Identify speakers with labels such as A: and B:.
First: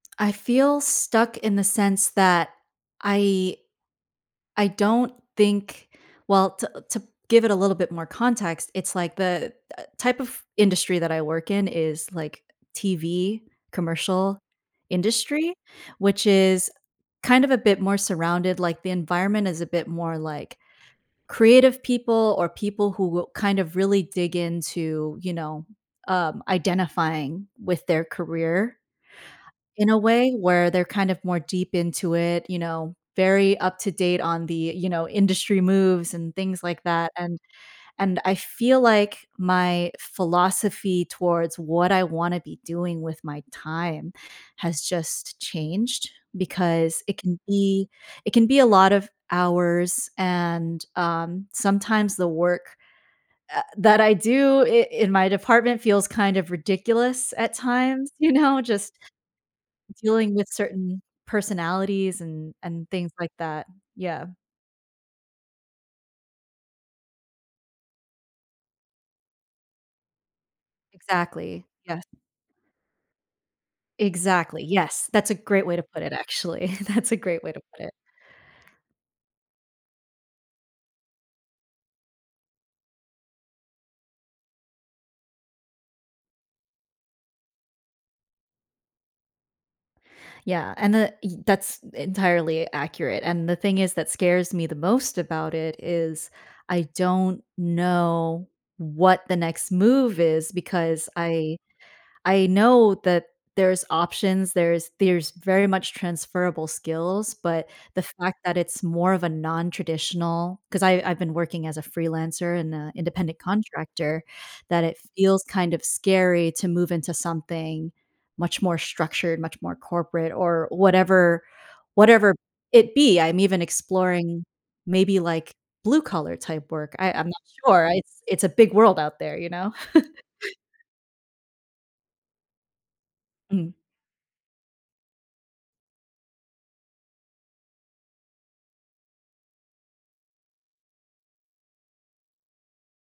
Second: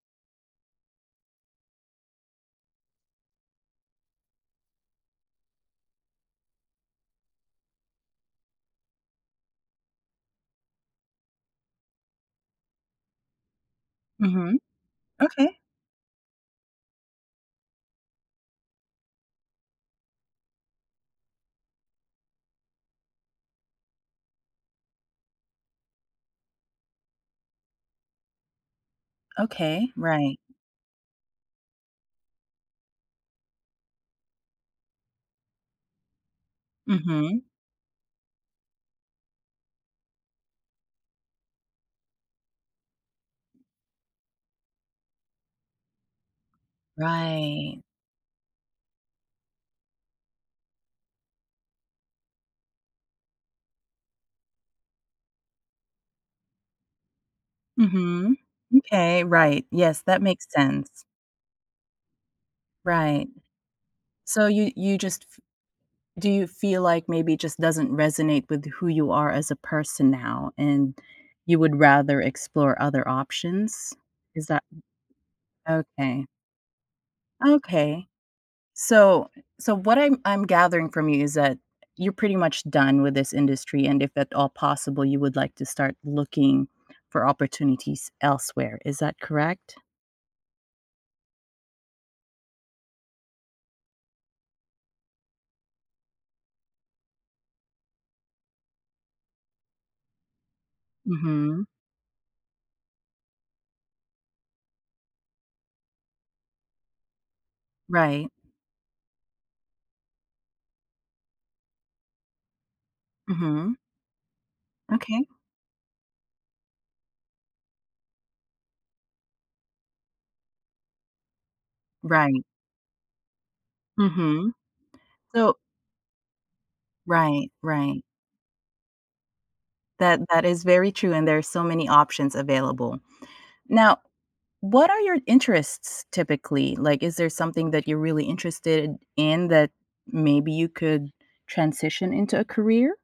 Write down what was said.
A: I feel stuck in the sense that I I don't think well to to give it a little bit more context. It's, like, the type of industry that I work in is, like, TV commercial
B: Mhm.
A: industry,
B: Okay.
A: which is kind of a bit more surrounded, like, the environment is a bit more like creative people or people who will kind of really dig into, you know, um, identifying with their career in
B: Okay,
A: a way
B: right.
A: where they're kind of more deep into it, you know, very up to date on the, you know, industry moves and things like that. And
B: Mhm.
A: and I feel like my philosophy towards what I wanna be doing with my time has just changed because it can
B: Right.
A: be it can be a lot of hours, and, um, sometimes the work, uh, that I do i in my department feels kind of ridiculous at times, you
B: Mhm.
A: know, just
B: M'kay, right, yes, that
A: dealing
B: makes
A: with certain
B: sense.
A: personalities and and things
B: Right.
A: like that. Yeah.
B: So you you just f do you feel like maybe it just doesn't resonate with who you are as a person now and you
A: Exactly.
B: would
A: Yes.
B: rather explore other options? Is that
A: Exactly, yes. That's a great way to put it
B: Okay.
A: actually, that's a great way to put it.
B: Okay. So so what I'm I'm gathering from you is that, you're pretty much done with this industry and if at all possible, you would like to start looking for opportunities elsewhere. Is that correct?
A: Yeah, and the ye that's entirely accurate. And the thing is that scares me the most about it is I don't know what the next move is because I
B: Mhm.
A: I know that there's options, there's there's very much transferable skills, but the
B: Right.
A: fact that it's more of a non-traditional 'cause I I've been working as a freelancer and, uh, independent
B: Mhm.
A: contractor, that it
B: Okay.
A: feels kind of scary to move into something much more structured, much more corporate or whatever whatever
B: Right.
A: it be. I'm even exploring
B: Mhm.
A: maybe like
B: So
A: blue-collar type work. I I'm not
B: Right,
A: sure.
B: right.
A: It's it's a big world out there, you know?
B: That that is very true and there's so many options available.
A: Mhm.
B: Now, what are your interests typically? Like, is there something that you're really interested in that maybe you could transition into a career?